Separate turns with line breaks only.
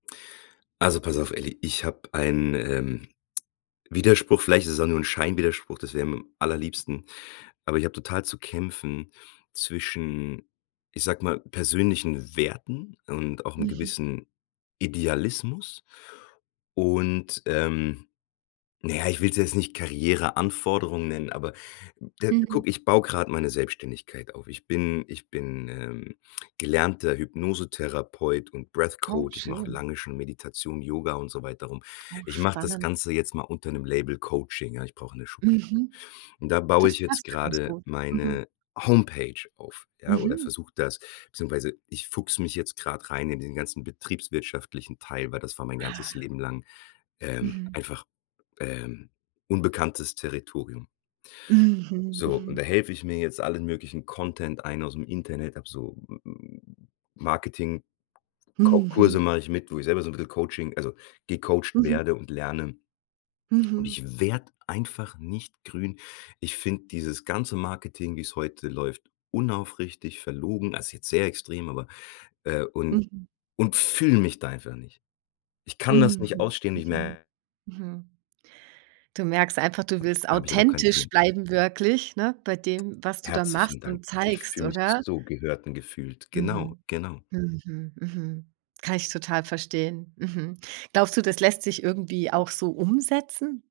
Also, pass auf, Elli, ich habe einen, ähm, Widerspruch, vielleicht ist es auch nur 'n Scheinwiderspruch, das wäre mir am allerliebsten. Aber ich habe total zu kämpfen zwischen, ich sage mal, persönlichen Werten und auch 'nem
Mhm.
gewissen Idealismus. Und, ähm, na ja, ich will's jetzt nicht Karriereanforderung nennen, aber, de
Mhm.
guck, ich baue gerade meine Selbstständigkeit auf. Ich bin ich bin, ähm, gelernter Hypnosetherapeut und Breath
Oh,
Coach. Ich mache
schön.
lange schon Meditation, Yoga und so weiter rum.
Oh,
Ich mache das
spannend.
Ganze jetzt mal unter 'nem Label Coaching, ja? Ich brauche 'ne Schublade.
Mhm.
Und da baue ich
Das
jetzt
passt ja ganz
gerade
gut. Mhm.
meine Homepage auf, ja? Oder
Mhm.
versuche das beziehungsweise ich fuchse mich jetzt grad rein in den ganzen betriebswirtschaftlichen Teil, weil das war mein ganzes
Ah.
Leben lang, ähm,
Mhm.
einfach, ähm, unbekanntes Territorium.
Mhm.
So, und
Mhm.
da helfe ich mir jetzt allen möglichen Content ein ausm Internet, habe so m m m Marketing-Coa Kurse
Mhm.
mache ich mit, wo ich selber so 'n bisschen Coaching also, gecoacht
Mhm.
werde und lerne. Und
Mhm.
ich werde einfach nicht grün. Ich finde dieses ganze Marketing, wie's heute läuft, unaufrichtig, verlogen, also, ist jetzt sehr extrem, aber äh, und
Mhm.
und fühle mich da einfach nicht. Ich kann das nicht
Mhm.
ausstehen, ich
Mhm.
mer
Mhm. Du merkst einfach, du willst
Habe ich halt auch keine
authentisch
Klient
bleiben wirklich, ne? Bei dem, was du da
Herzlichen
machst
Dank.
und
Ich
zeigst,
fühle mich
oder?
so gehört und gefühlt. Genau,
Mhm.
genau.
Mhm. Mhm. Kann ich total verstehen. Mhm. Glaubst du, das lässt sich irgendwie auch so umsetzen?